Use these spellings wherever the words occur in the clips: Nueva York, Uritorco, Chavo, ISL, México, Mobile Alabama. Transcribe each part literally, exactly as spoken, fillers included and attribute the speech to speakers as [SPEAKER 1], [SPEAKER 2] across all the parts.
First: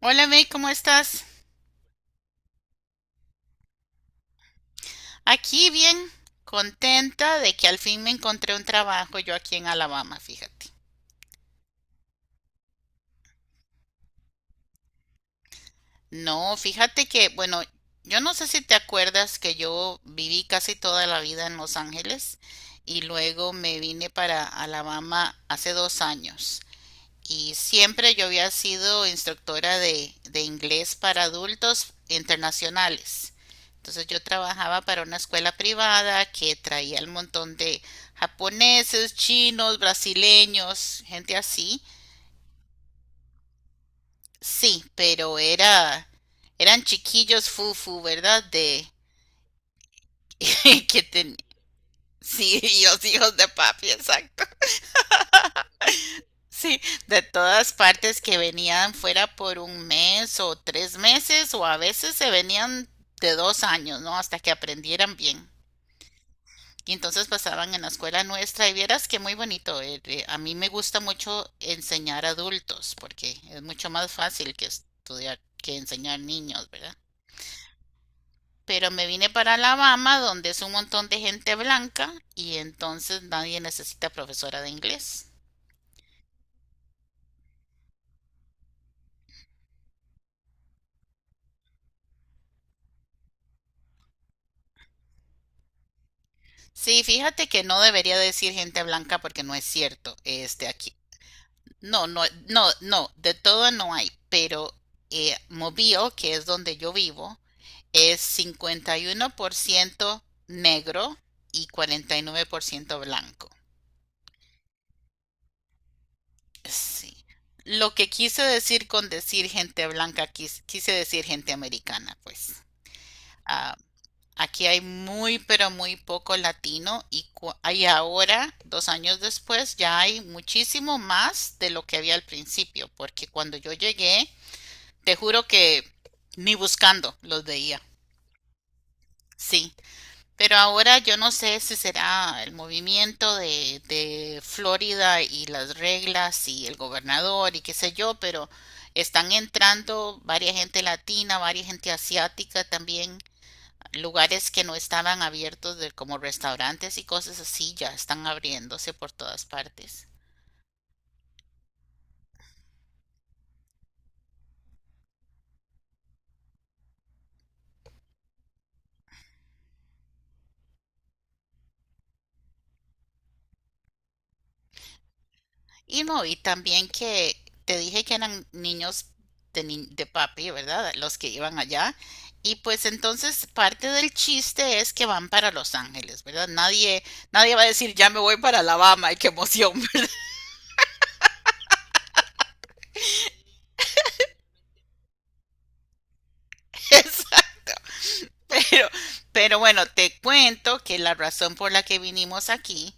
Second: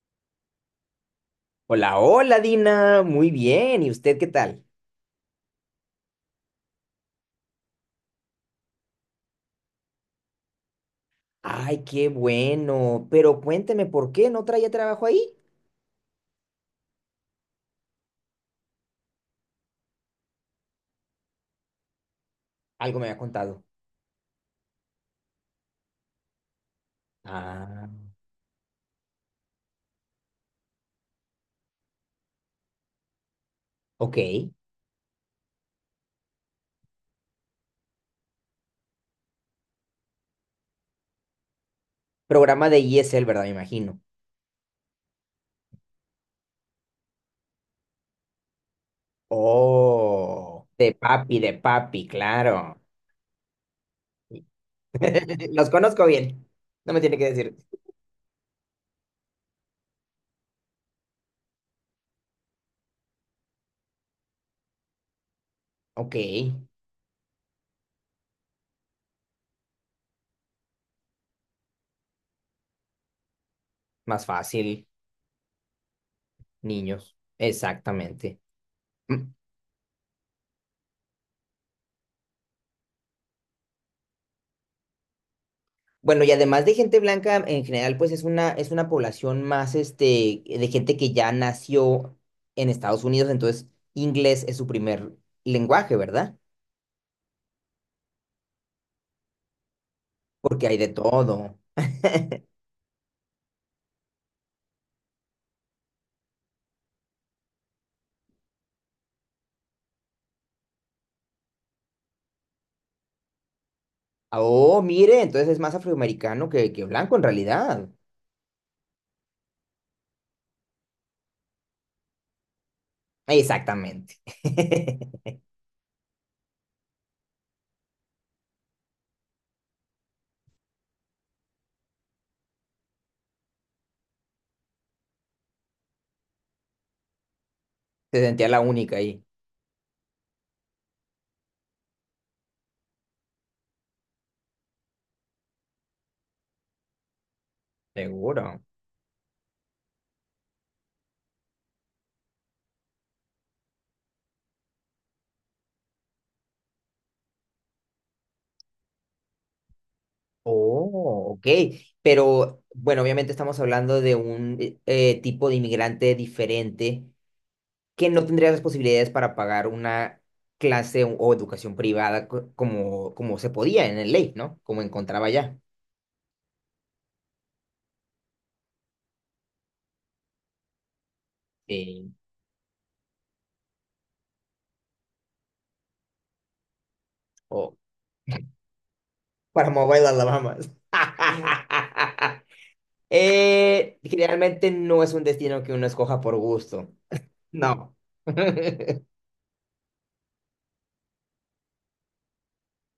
[SPEAKER 1] Hola May, ¿cómo estás?
[SPEAKER 2] Hola, hola Dina, muy bien. ¿Y usted qué tal?
[SPEAKER 1] Aquí bien, contenta de que al fin me encontré un trabajo yo aquí en Alabama, fíjate.
[SPEAKER 2] Ay, qué bueno. Pero cuénteme, ¿por qué no traía trabajo ahí?
[SPEAKER 1] No, fíjate que, bueno, yo no sé si te acuerdas que yo viví casi toda la vida en Los Ángeles
[SPEAKER 2] Algo
[SPEAKER 1] y
[SPEAKER 2] me había
[SPEAKER 1] luego
[SPEAKER 2] contado.
[SPEAKER 1] me vine para Alabama hace dos años. Y
[SPEAKER 2] Ah,
[SPEAKER 1] siempre yo había sido instructora de, de inglés para adultos internacionales. Entonces yo
[SPEAKER 2] ok.
[SPEAKER 1] trabajaba para una escuela privada que traía el montón de japoneses, chinos, brasileños, gente así.
[SPEAKER 2] Programa de I S L, ¿verdad? Me imagino.
[SPEAKER 1] Sí, pero era, eran chiquillos fufu, ¿verdad? De
[SPEAKER 2] Oh, de
[SPEAKER 1] que ten-
[SPEAKER 2] papi, de papi, claro.
[SPEAKER 1] sí, los hijos de papi, exacto.
[SPEAKER 2] Los conozco bien.
[SPEAKER 1] Sí,
[SPEAKER 2] No me tiene
[SPEAKER 1] de
[SPEAKER 2] que decir.
[SPEAKER 1] todas partes que venían fuera por un mes o tres meses o a veces se venían de dos años, ¿no? Hasta que aprendieran bien.
[SPEAKER 2] Ok,
[SPEAKER 1] Y entonces pasaban en la escuela nuestra y vieras que muy bonito. eh, eh, A mí me gusta mucho enseñar adultos porque es mucho más
[SPEAKER 2] más
[SPEAKER 1] fácil que
[SPEAKER 2] fácil,
[SPEAKER 1] estudiar, que enseñar niños, ¿verdad?
[SPEAKER 2] niños. Exactamente.
[SPEAKER 1] Pero me
[SPEAKER 2] Mm.
[SPEAKER 1] vine para Alabama donde es un montón de gente blanca y entonces nadie necesita profesora de inglés.
[SPEAKER 2] Bueno, y además de gente blanca, en general, pues es una, es una población más, este, de gente que ya nació en Estados Unidos, entonces inglés es su primer lenguaje, ¿verdad?
[SPEAKER 1] Sí, fíjate que no debería decir gente blanca porque no es cierto,
[SPEAKER 2] Porque
[SPEAKER 1] este
[SPEAKER 2] hay de
[SPEAKER 1] aquí.
[SPEAKER 2] todo.
[SPEAKER 1] No, no, no, no, de todo no hay, pero eh, Mobile, que es donde yo vivo, es cincuenta y uno por ciento negro y cuarenta y nueve por ciento blanco.
[SPEAKER 2] Ah, oh, mire, entonces es más afroamericano que, que blanco
[SPEAKER 1] Sí.
[SPEAKER 2] en realidad.
[SPEAKER 1] Lo que quise decir con decir gente blanca, quis- quise, decir gente americana, pues. Ah,
[SPEAKER 2] Exactamente.
[SPEAKER 1] aquí hay muy, pero muy poco latino y, cu- hay ahora, dos años después, ya hay muchísimo más de lo que había al principio, porque cuando yo llegué, te juro que ni buscando los veía,
[SPEAKER 2] Se sentía la única ahí.
[SPEAKER 1] sí. Pero ahora yo no sé si será el movimiento de, de Florida y las reglas y el gobernador y qué sé yo, pero
[SPEAKER 2] Seguro.
[SPEAKER 1] están entrando varias gente latina, varias gente asiática también. Lugares que no estaban abiertos de como restaurantes y cosas así ya están abriéndose por todas partes.
[SPEAKER 2] Oh, ok. Pero, bueno, obviamente estamos hablando de un eh, eh, tipo de inmigrante diferente que no tendrías las posibilidades para pagar una clase o, o educación privada co- como, como se podía en el ley, ¿no? Como encontraba ya.
[SPEAKER 1] Y no, y también que te dije que eran niños de, ni- de papi, ¿verdad? Los que iban allá.
[SPEAKER 2] Sí.
[SPEAKER 1] Y pues entonces parte del chiste es que van para Los Ángeles, ¿verdad? Nadie, nadie
[SPEAKER 2] O
[SPEAKER 1] va a decir, ya me voy para Alabama y qué
[SPEAKER 2] para
[SPEAKER 1] emoción.
[SPEAKER 2] Mobile Alabama. Eh, generalmente no es un destino que uno escoja por gusto. No.
[SPEAKER 1] Pero, pero bueno, te cuento que la razón por la que vinimos aquí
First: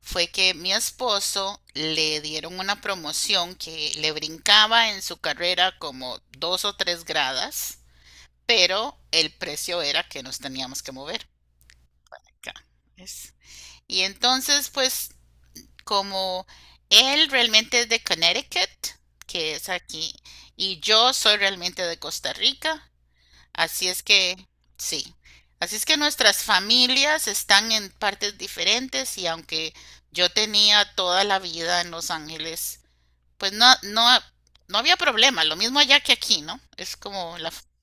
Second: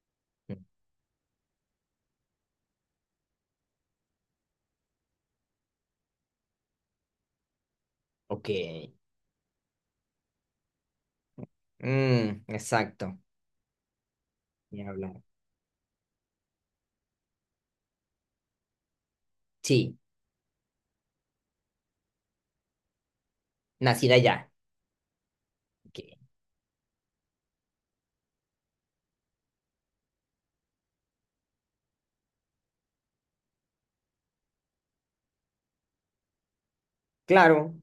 [SPEAKER 1] fue que mi esposo le dieron una promoción que le brincaba en su carrera como dos o tres gradas,
[SPEAKER 2] Ok.
[SPEAKER 1] pero el precio era que nos teníamos que mover
[SPEAKER 2] Mm,
[SPEAKER 1] acá.
[SPEAKER 2] exacto.
[SPEAKER 1] Es- Y entonces,
[SPEAKER 2] Ni
[SPEAKER 1] pues,
[SPEAKER 2] hablar.
[SPEAKER 1] como él realmente es de Connecticut, que es
[SPEAKER 2] Sí,
[SPEAKER 1] aquí, y yo soy realmente de Costa Rica. Así es
[SPEAKER 2] nacida
[SPEAKER 1] que,
[SPEAKER 2] allá.
[SPEAKER 1] sí. Así es que
[SPEAKER 2] Ok.
[SPEAKER 1] nuestras familias están en partes diferentes y aunque yo tenía toda la vida en Los Ángeles, pues no, no, no había problema. Lo mismo allá que aquí, ¿no? Es como la,
[SPEAKER 2] Claro,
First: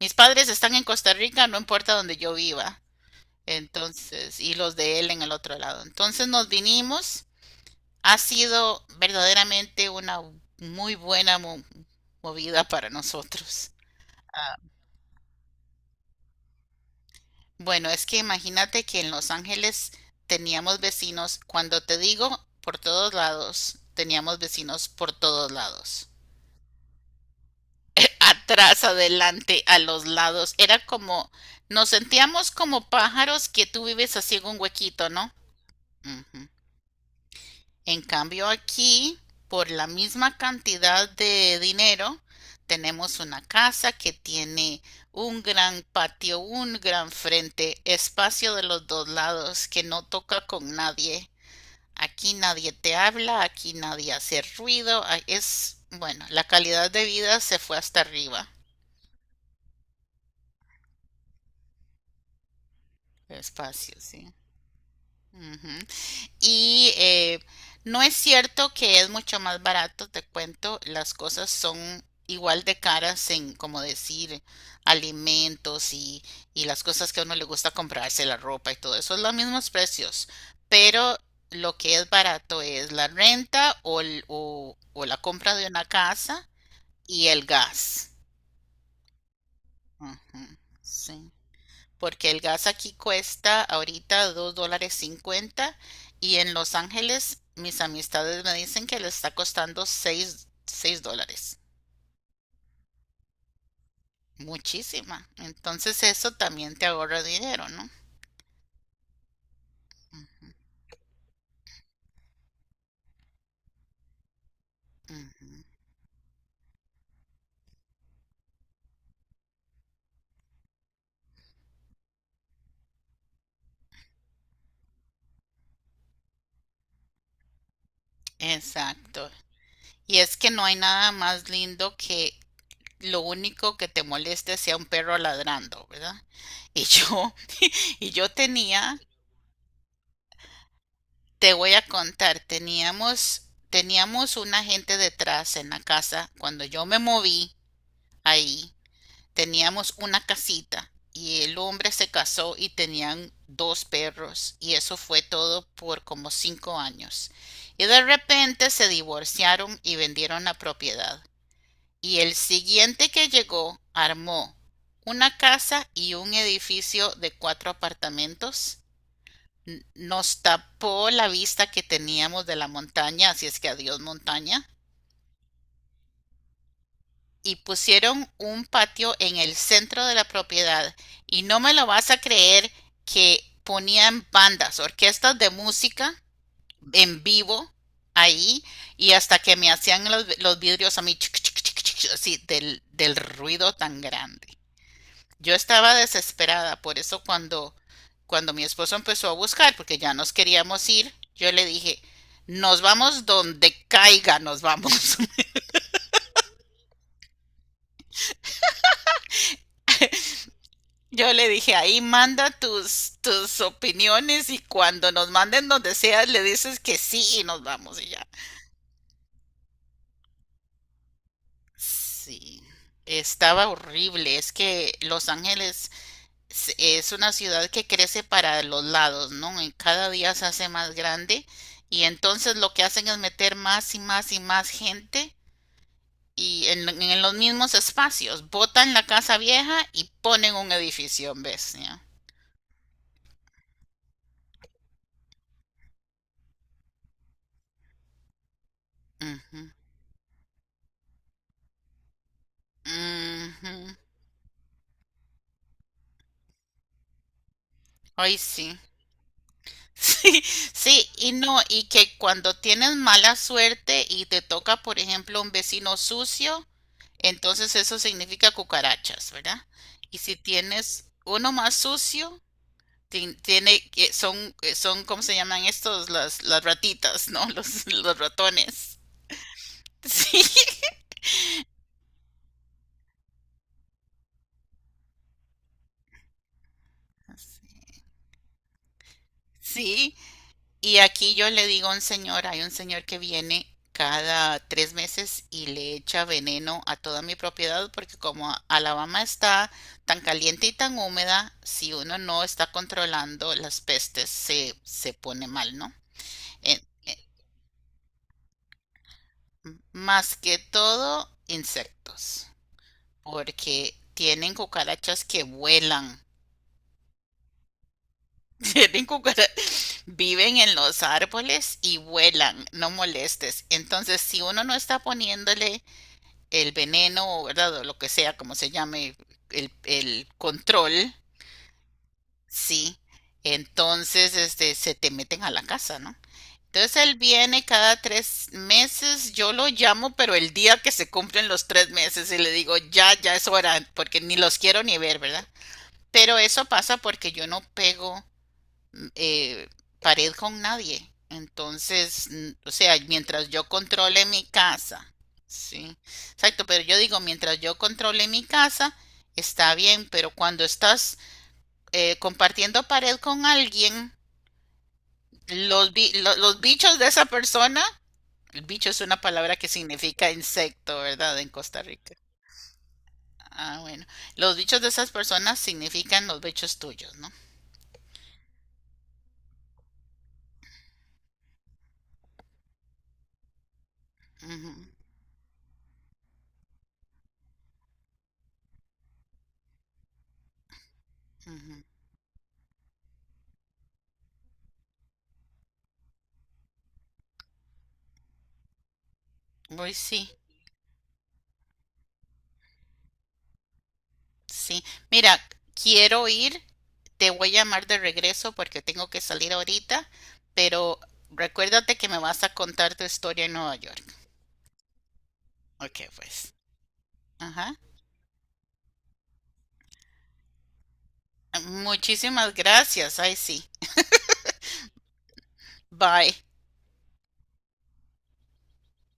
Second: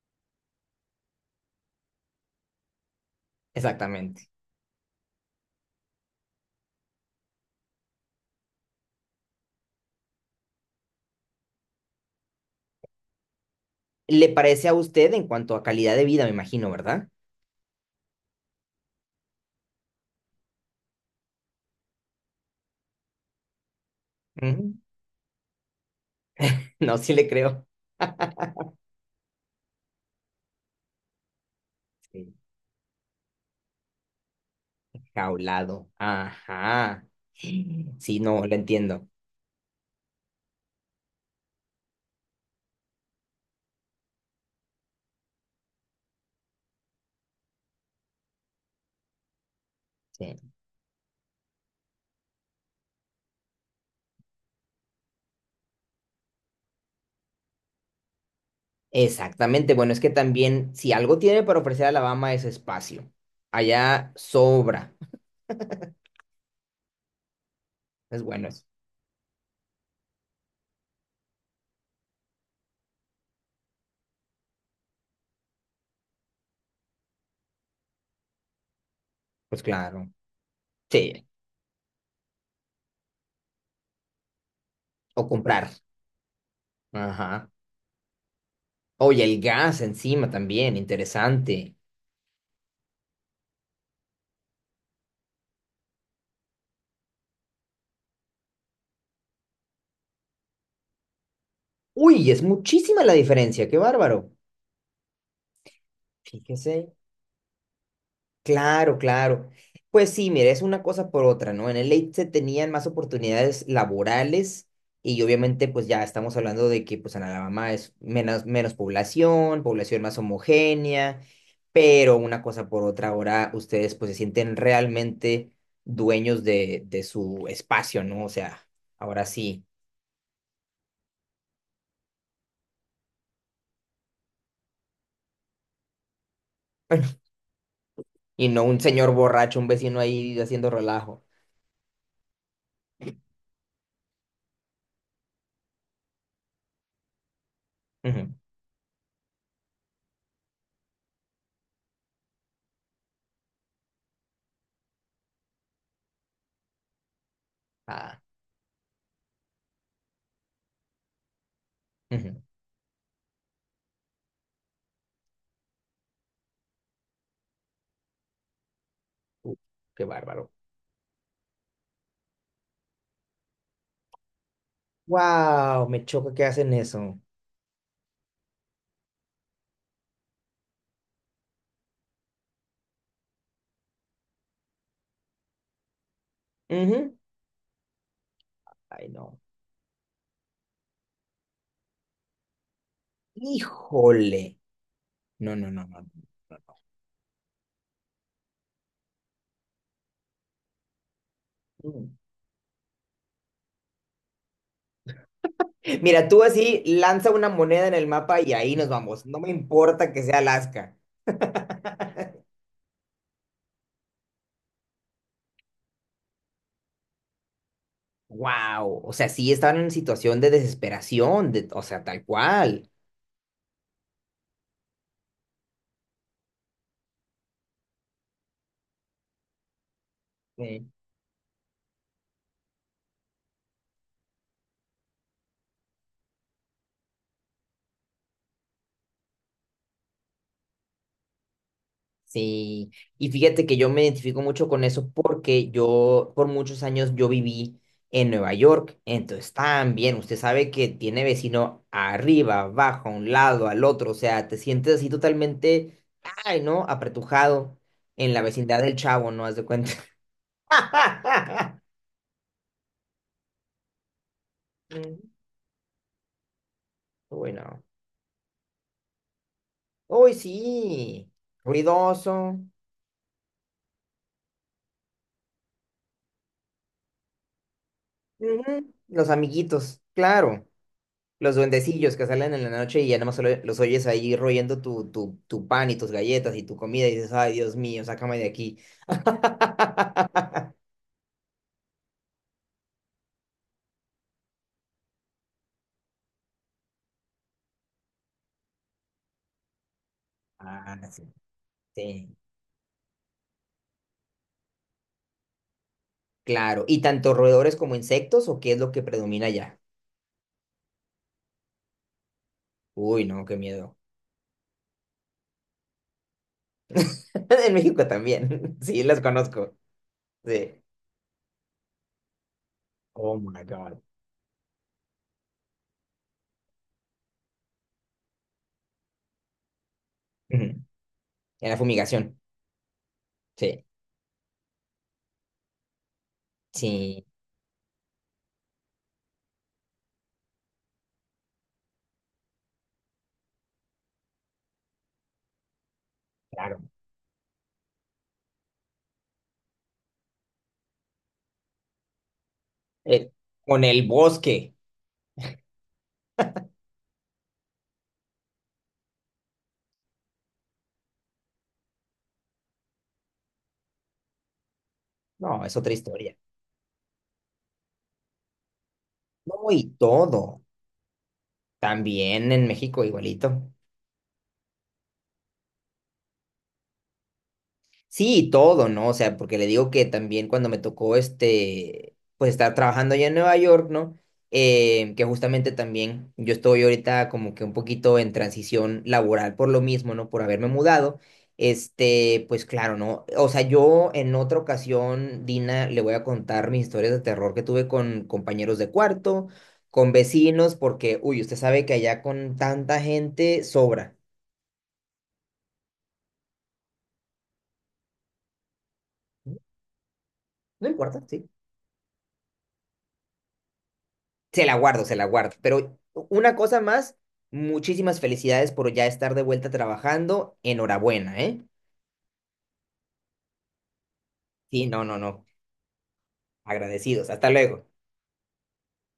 [SPEAKER 1] mis padres están en Costa Rica, no importa donde yo viva.
[SPEAKER 2] exactamente.
[SPEAKER 1] Entonces, y los de él en el otro lado. Entonces nos vinimos. Ha sido verdaderamente una muy buena mo- movida para nosotros.
[SPEAKER 2] ¿Le
[SPEAKER 1] Ah,
[SPEAKER 2] parece a usted en cuanto a calidad de vida, me imagino, ¿verdad?
[SPEAKER 1] bueno, es que imagínate que en Los Ángeles teníamos vecinos, cuando te digo por todos lados, teníamos
[SPEAKER 2] Ujú.
[SPEAKER 1] vecinos por todos lados.
[SPEAKER 2] No, sí le creo.
[SPEAKER 1] Atrás, adelante, a los lados. Era como, nos
[SPEAKER 2] Sí,
[SPEAKER 1] sentíamos como pájaros que tú vives así en un huequito, ¿no?
[SPEAKER 2] jaulado.
[SPEAKER 1] Ujú.
[SPEAKER 2] Ajá.
[SPEAKER 1] En
[SPEAKER 2] Sí, no,
[SPEAKER 1] cambio
[SPEAKER 2] lo entiendo.
[SPEAKER 1] aquí, por la misma cantidad de dinero, tenemos una casa que tiene un gran patio, un gran frente, espacio de los dos lados que no toca
[SPEAKER 2] Sí.
[SPEAKER 1] con nadie. Aquí nadie te habla, aquí nadie hace ruido. Es, bueno, la calidad de vida se fue hasta arriba.
[SPEAKER 2] Exactamente. Bueno, es que también, si algo tiene para ofrecer Alabama es espacio.
[SPEAKER 1] Espacio,
[SPEAKER 2] Allá
[SPEAKER 1] sí.
[SPEAKER 2] sobra.
[SPEAKER 1] Ujú. Y eh, no es
[SPEAKER 2] Es bueno eso.
[SPEAKER 1] cierto que es mucho más barato, te cuento, las cosas son igual de caras en, como decir, alimentos y, y las cosas que a uno le gusta comprarse, la ropa y todo eso, es los
[SPEAKER 2] Pues
[SPEAKER 1] mismos
[SPEAKER 2] claro.
[SPEAKER 1] precios, pero
[SPEAKER 2] Sí.
[SPEAKER 1] lo que es barato es la renta o, el- o- o la
[SPEAKER 2] O
[SPEAKER 1] compra
[SPEAKER 2] comprar.
[SPEAKER 1] de una casa y el
[SPEAKER 2] Ajá.
[SPEAKER 1] gas.
[SPEAKER 2] Oye, el gas
[SPEAKER 1] Ujú,
[SPEAKER 2] encima también,
[SPEAKER 1] sí
[SPEAKER 2] interesante.
[SPEAKER 1] porque el gas aquí cuesta ahorita dos dólares cincuenta y en Los Ángeles mis amistades me dicen que le está costando seis, seis dólares.
[SPEAKER 2] Uy, es muchísima la diferencia, qué bárbaro.
[SPEAKER 1] Muchísima. Entonces eso también te
[SPEAKER 2] Fíjese.
[SPEAKER 1] ahorra dinero, ¿no?
[SPEAKER 2] Claro, claro. Pues sí, mira, es una cosa por otra, ¿no? En el late se tenían más oportunidades laborales y
[SPEAKER 1] Ujú.
[SPEAKER 2] obviamente pues ya estamos hablando de que pues en Alabama es menos, menos población, población más homogénea, pero una cosa por otra, ahora ustedes pues se sienten realmente dueños de, de su espacio, ¿no? O sea, ahora
[SPEAKER 1] Exacto.
[SPEAKER 2] sí.
[SPEAKER 1] Y es que no hay nada más lindo que lo único que te moleste sea un perro ladrando, ¿verdad? Y yo, y yo
[SPEAKER 2] Y no un
[SPEAKER 1] tenía
[SPEAKER 2] señor borracho, un vecino ahí haciendo relajo.
[SPEAKER 1] Te voy a contar, teníamos, teníamos un agente detrás en la casa. Cuando yo me moví
[SPEAKER 2] Ujú.
[SPEAKER 1] ahí, teníamos una casita y el hombre se casó y tenían dos perros y eso fue todo por como cinco años. Y de
[SPEAKER 2] Ah,
[SPEAKER 1] repente se divorciaron y vendieron la propiedad. Y el
[SPEAKER 2] ujú.
[SPEAKER 1] siguiente que llegó armó una casa y un edificio de cuatro apartamentos.
[SPEAKER 2] Uh,
[SPEAKER 1] n-
[SPEAKER 2] qué
[SPEAKER 1] nos
[SPEAKER 2] bárbaro.
[SPEAKER 1] tapó la vista que teníamos de la montaña, así es que adiós montaña,
[SPEAKER 2] Wow, me choca que hacen eso.
[SPEAKER 1] y pusieron un patio en el centro de la propiedad. Y no me lo vas a creer que ponían bandas, orquestas de música
[SPEAKER 2] Ujú.
[SPEAKER 1] en vivo ahí,
[SPEAKER 2] Ay,
[SPEAKER 1] y hasta
[SPEAKER 2] no.
[SPEAKER 1] que me hacían los, los vidrios a mí, chic, chic, chic, chic, así del, del ruido tan grande.
[SPEAKER 2] Híjole.
[SPEAKER 1] Yo
[SPEAKER 2] No, no, no,
[SPEAKER 1] estaba
[SPEAKER 2] no, no,
[SPEAKER 1] desesperada, por eso cuando, cuando mi esposo empezó a buscar, porque ya nos queríamos ir, yo le
[SPEAKER 2] no,
[SPEAKER 1] dije,
[SPEAKER 2] no.
[SPEAKER 1] nos vamos donde caiga, nos vamos.
[SPEAKER 2] Mira, tú así lanza una moneda en el mapa y ahí nos vamos. No me importa que sea Alaska.
[SPEAKER 1] Yo le dije, ahí manda tus, tus opiniones y cuando nos manden donde sea, le dices que sí y nos vamos y ya.
[SPEAKER 2] Wow. O sea, sí estaban en situación de desesperación, de, o sea, tal
[SPEAKER 1] Sí,
[SPEAKER 2] cual.
[SPEAKER 1] estaba horrible. Es que Los Ángeles s- es una ciudad que crece para los lados, ¿no? Y cada día se hace más grande y entonces lo que hacen es meter más y más y más gente y en, en los mismos espacios. Botan la casa vieja y ponen un edificio, ¿ves? Ya.
[SPEAKER 2] Sí, y fíjate que yo me identifico mucho con eso porque yo por muchos años yo viví en Nueva York, entonces
[SPEAKER 1] Ujú.
[SPEAKER 2] también usted sabe que tiene vecino arriba, abajo, a un lado, al
[SPEAKER 1] Ujú.
[SPEAKER 2] otro, o sea, te sientes así totalmente, ay, ¿no? Apretujado en
[SPEAKER 1] Ay,
[SPEAKER 2] la
[SPEAKER 1] sí.
[SPEAKER 2] vecindad del Chavo, ¿no? Haz de cuenta.
[SPEAKER 1] Sí, sí, y no, y que cuando tienes mala suerte y te toca, por
[SPEAKER 2] Mm.
[SPEAKER 1] ejemplo, un vecino sucio, entonces
[SPEAKER 2] Bueno,
[SPEAKER 1] eso significa cucarachas, ¿verdad? Y
[SPEAKER 2] uy,
[SPEAKER 1] si tienes
[SPEAKER 2] sí,
[SPEAKER 1] uno más sucio,
[SPEAKER 2] ruidoso,
[SPEAKER 1] ti- tiene, que- son, eh, son, ¿cómo se llaman estos? Las, las ratitas, ¿no? Los, los
[SPEAKER 2] ujú,
[SPEAKER 1] ratones.
[SPEAKER 2] los amiguitos,
[SPEAKER 1] Sí.
[SPEAKER 2] claro. Los duendecillos que salen en la noche y ya nomás solo los oyes ahí royendo tu, tu, tu pan y tus galletas y tu comida y dices, ay, Dios mío, sácame de aquí.
[SPEAKER 1] Sí, y aquí yo le digo a un señor, hay un señor que viene cada tres meses y le echa veneno a toda mi propiedad porque como a- Alabama está tan caliente y tan
[SPEAKER 2] Ah, sí,
[SPEAKER 1] húmeda, si uno
[SPEAKER 2] sí,
[SPEAKER 1] no está controlando las pestes se, se pone mal, ¿no? en-
[SPEAKER 2] claro. ¿Y tanto roedores como insectos o qué es lo que predomina allá?
[SPEAKER 1] en- más que todo insectos,
[SPEAKER 2] Uy, no, qué
[SPEAKER 1] porque
[SPEAKER 2] miedo.
[SPEAKER 1] tienen cucarachas que vuelan.
[SPEAKER 2] En México también. Sí,
[SPEAKER 1] Tienen
[SPEAKER 2] las
[SPEAKER 1] cucara-
[SPEAKER 2] conozco.
[SPEAKER 1] viven en
[SPEAKER 2] Sí.
[SPEAKER 1] los árboles y vuelan, no
[SPEAKER 2] Oh my
[SPEAKER 1] molestes.
[SPEAKER 2] God.
[SPEAKER 1] Entonces, si uno no está poniéndole el veneno, ¿verdad? O lo que sea, como se llame, el, el
[SPEAKER 2] Ujú.
[SPEAKER 1] control,
[SPEAKER 2] En la fumigación.
[SPEAKER 1] sí.
[SPEAKER 2] Sí,
[SPEAKER 1] Entonces, este, se te meten a la casa, ¿no? Entonces él
[SPEAKER 2] sí,
[SPEAKER 1] viene cada tres meses, yo lo llamo, pero el día que se cumplen los tres meses y le digo, ya, ya es hora, porque ni los quiero ni ver, ¿verdad? Pero eso
[SPEAKER 2] claro.
[SPEAKER 1] pasa porque yo no pego eh, pared con nadie. Entonces, o sea,
[SPEAKER 2] Eh,
[SPEAKER 1] mientras yo
[SPEAKER 2] con el
[SPEAKER 1] controle mi
[SPEAKER 2] bosque.
[SPEAKER 1] casa, sí, exacto, pero yo digo, mientras yo controle mi casa, está bien, pero cuando estás eh, compartiendo pared con alguien,
[SPEAKER 2] No, es
[SPEAKER 1] los,
[SPEAKER 2] otra
[SPEAKER 1] bi-
[SPEAKER 2] historia.
[SPEAKER 1] lo- los bichos de esa persona. El bicho es una palabra que
[SPEAKER 2] No, y
[SPEAKER 1] significa
[SPEAKER 2] todo.
[SPEAKER 1] insecto, ¿verdad? En Costa Rica.
[SPEAKER 2] También en México igualito.
[SPEAKER 1] Ah, bueno. Los bichos de esas personas significan los bichos tuyos, ¿no?
[SPEAKER 2] Sí, y todo, ¿no? O sea, porque le digo que también cuando me tocó este, pues estar trabajando allá en Nueva York, ¿no?
[SPEAKER 1] Ujú,
[SPEAKER 2] Eh, que justamente también yo estoy ahorita como que un poquito en transición laboral por lo mismo, ¿no? Por haberme mudado.
[SPEAKER 1] ujú.
[SPEAKER 2] Este, pues claro, ¿no? O sea, yo en otra ocasión, Dina, le voy a contar mis historias de terror que tuve con compañeros de cuarto,
[SPEAKER 1] Uy,
[SPEAKER 2] con
[SPEAKER 1] sí,
[SPEAKER 2] vecinos, porque, uy, usted sabe que allá con tanta gente sobra.
[SPEAKER 1] sí. Mira, quiero ir, te voy a llamar de regreso porque tengo que salir ahorita,
[SPEAKER 2] No
[SPEAKER 1] pero
[SPEAKER 2] importa, sí.
[SPEAKER 1] recuérdate que me vas a contar tu historia en Nueva York.
[SPEAKER 2] Se la guardo, se la guardo. Pero
[SPEAKER 1] Ok, pues.
[SPEAKER 2] una cosa más,
[SPEAKER 1] Ajá.
[SPEAKER 2] muchísimas felicidades por ya estar de vuelta trabajando. Enhorabuena, ¿eh?
[SPEAKER 1] Muchísimas gracias. Ay, sí.
[SPEAKER 2] Sí, no, no, no.
[SPEAKER 1] Bye.
[SPEAKER 2] Agradecidos. Hasta luego.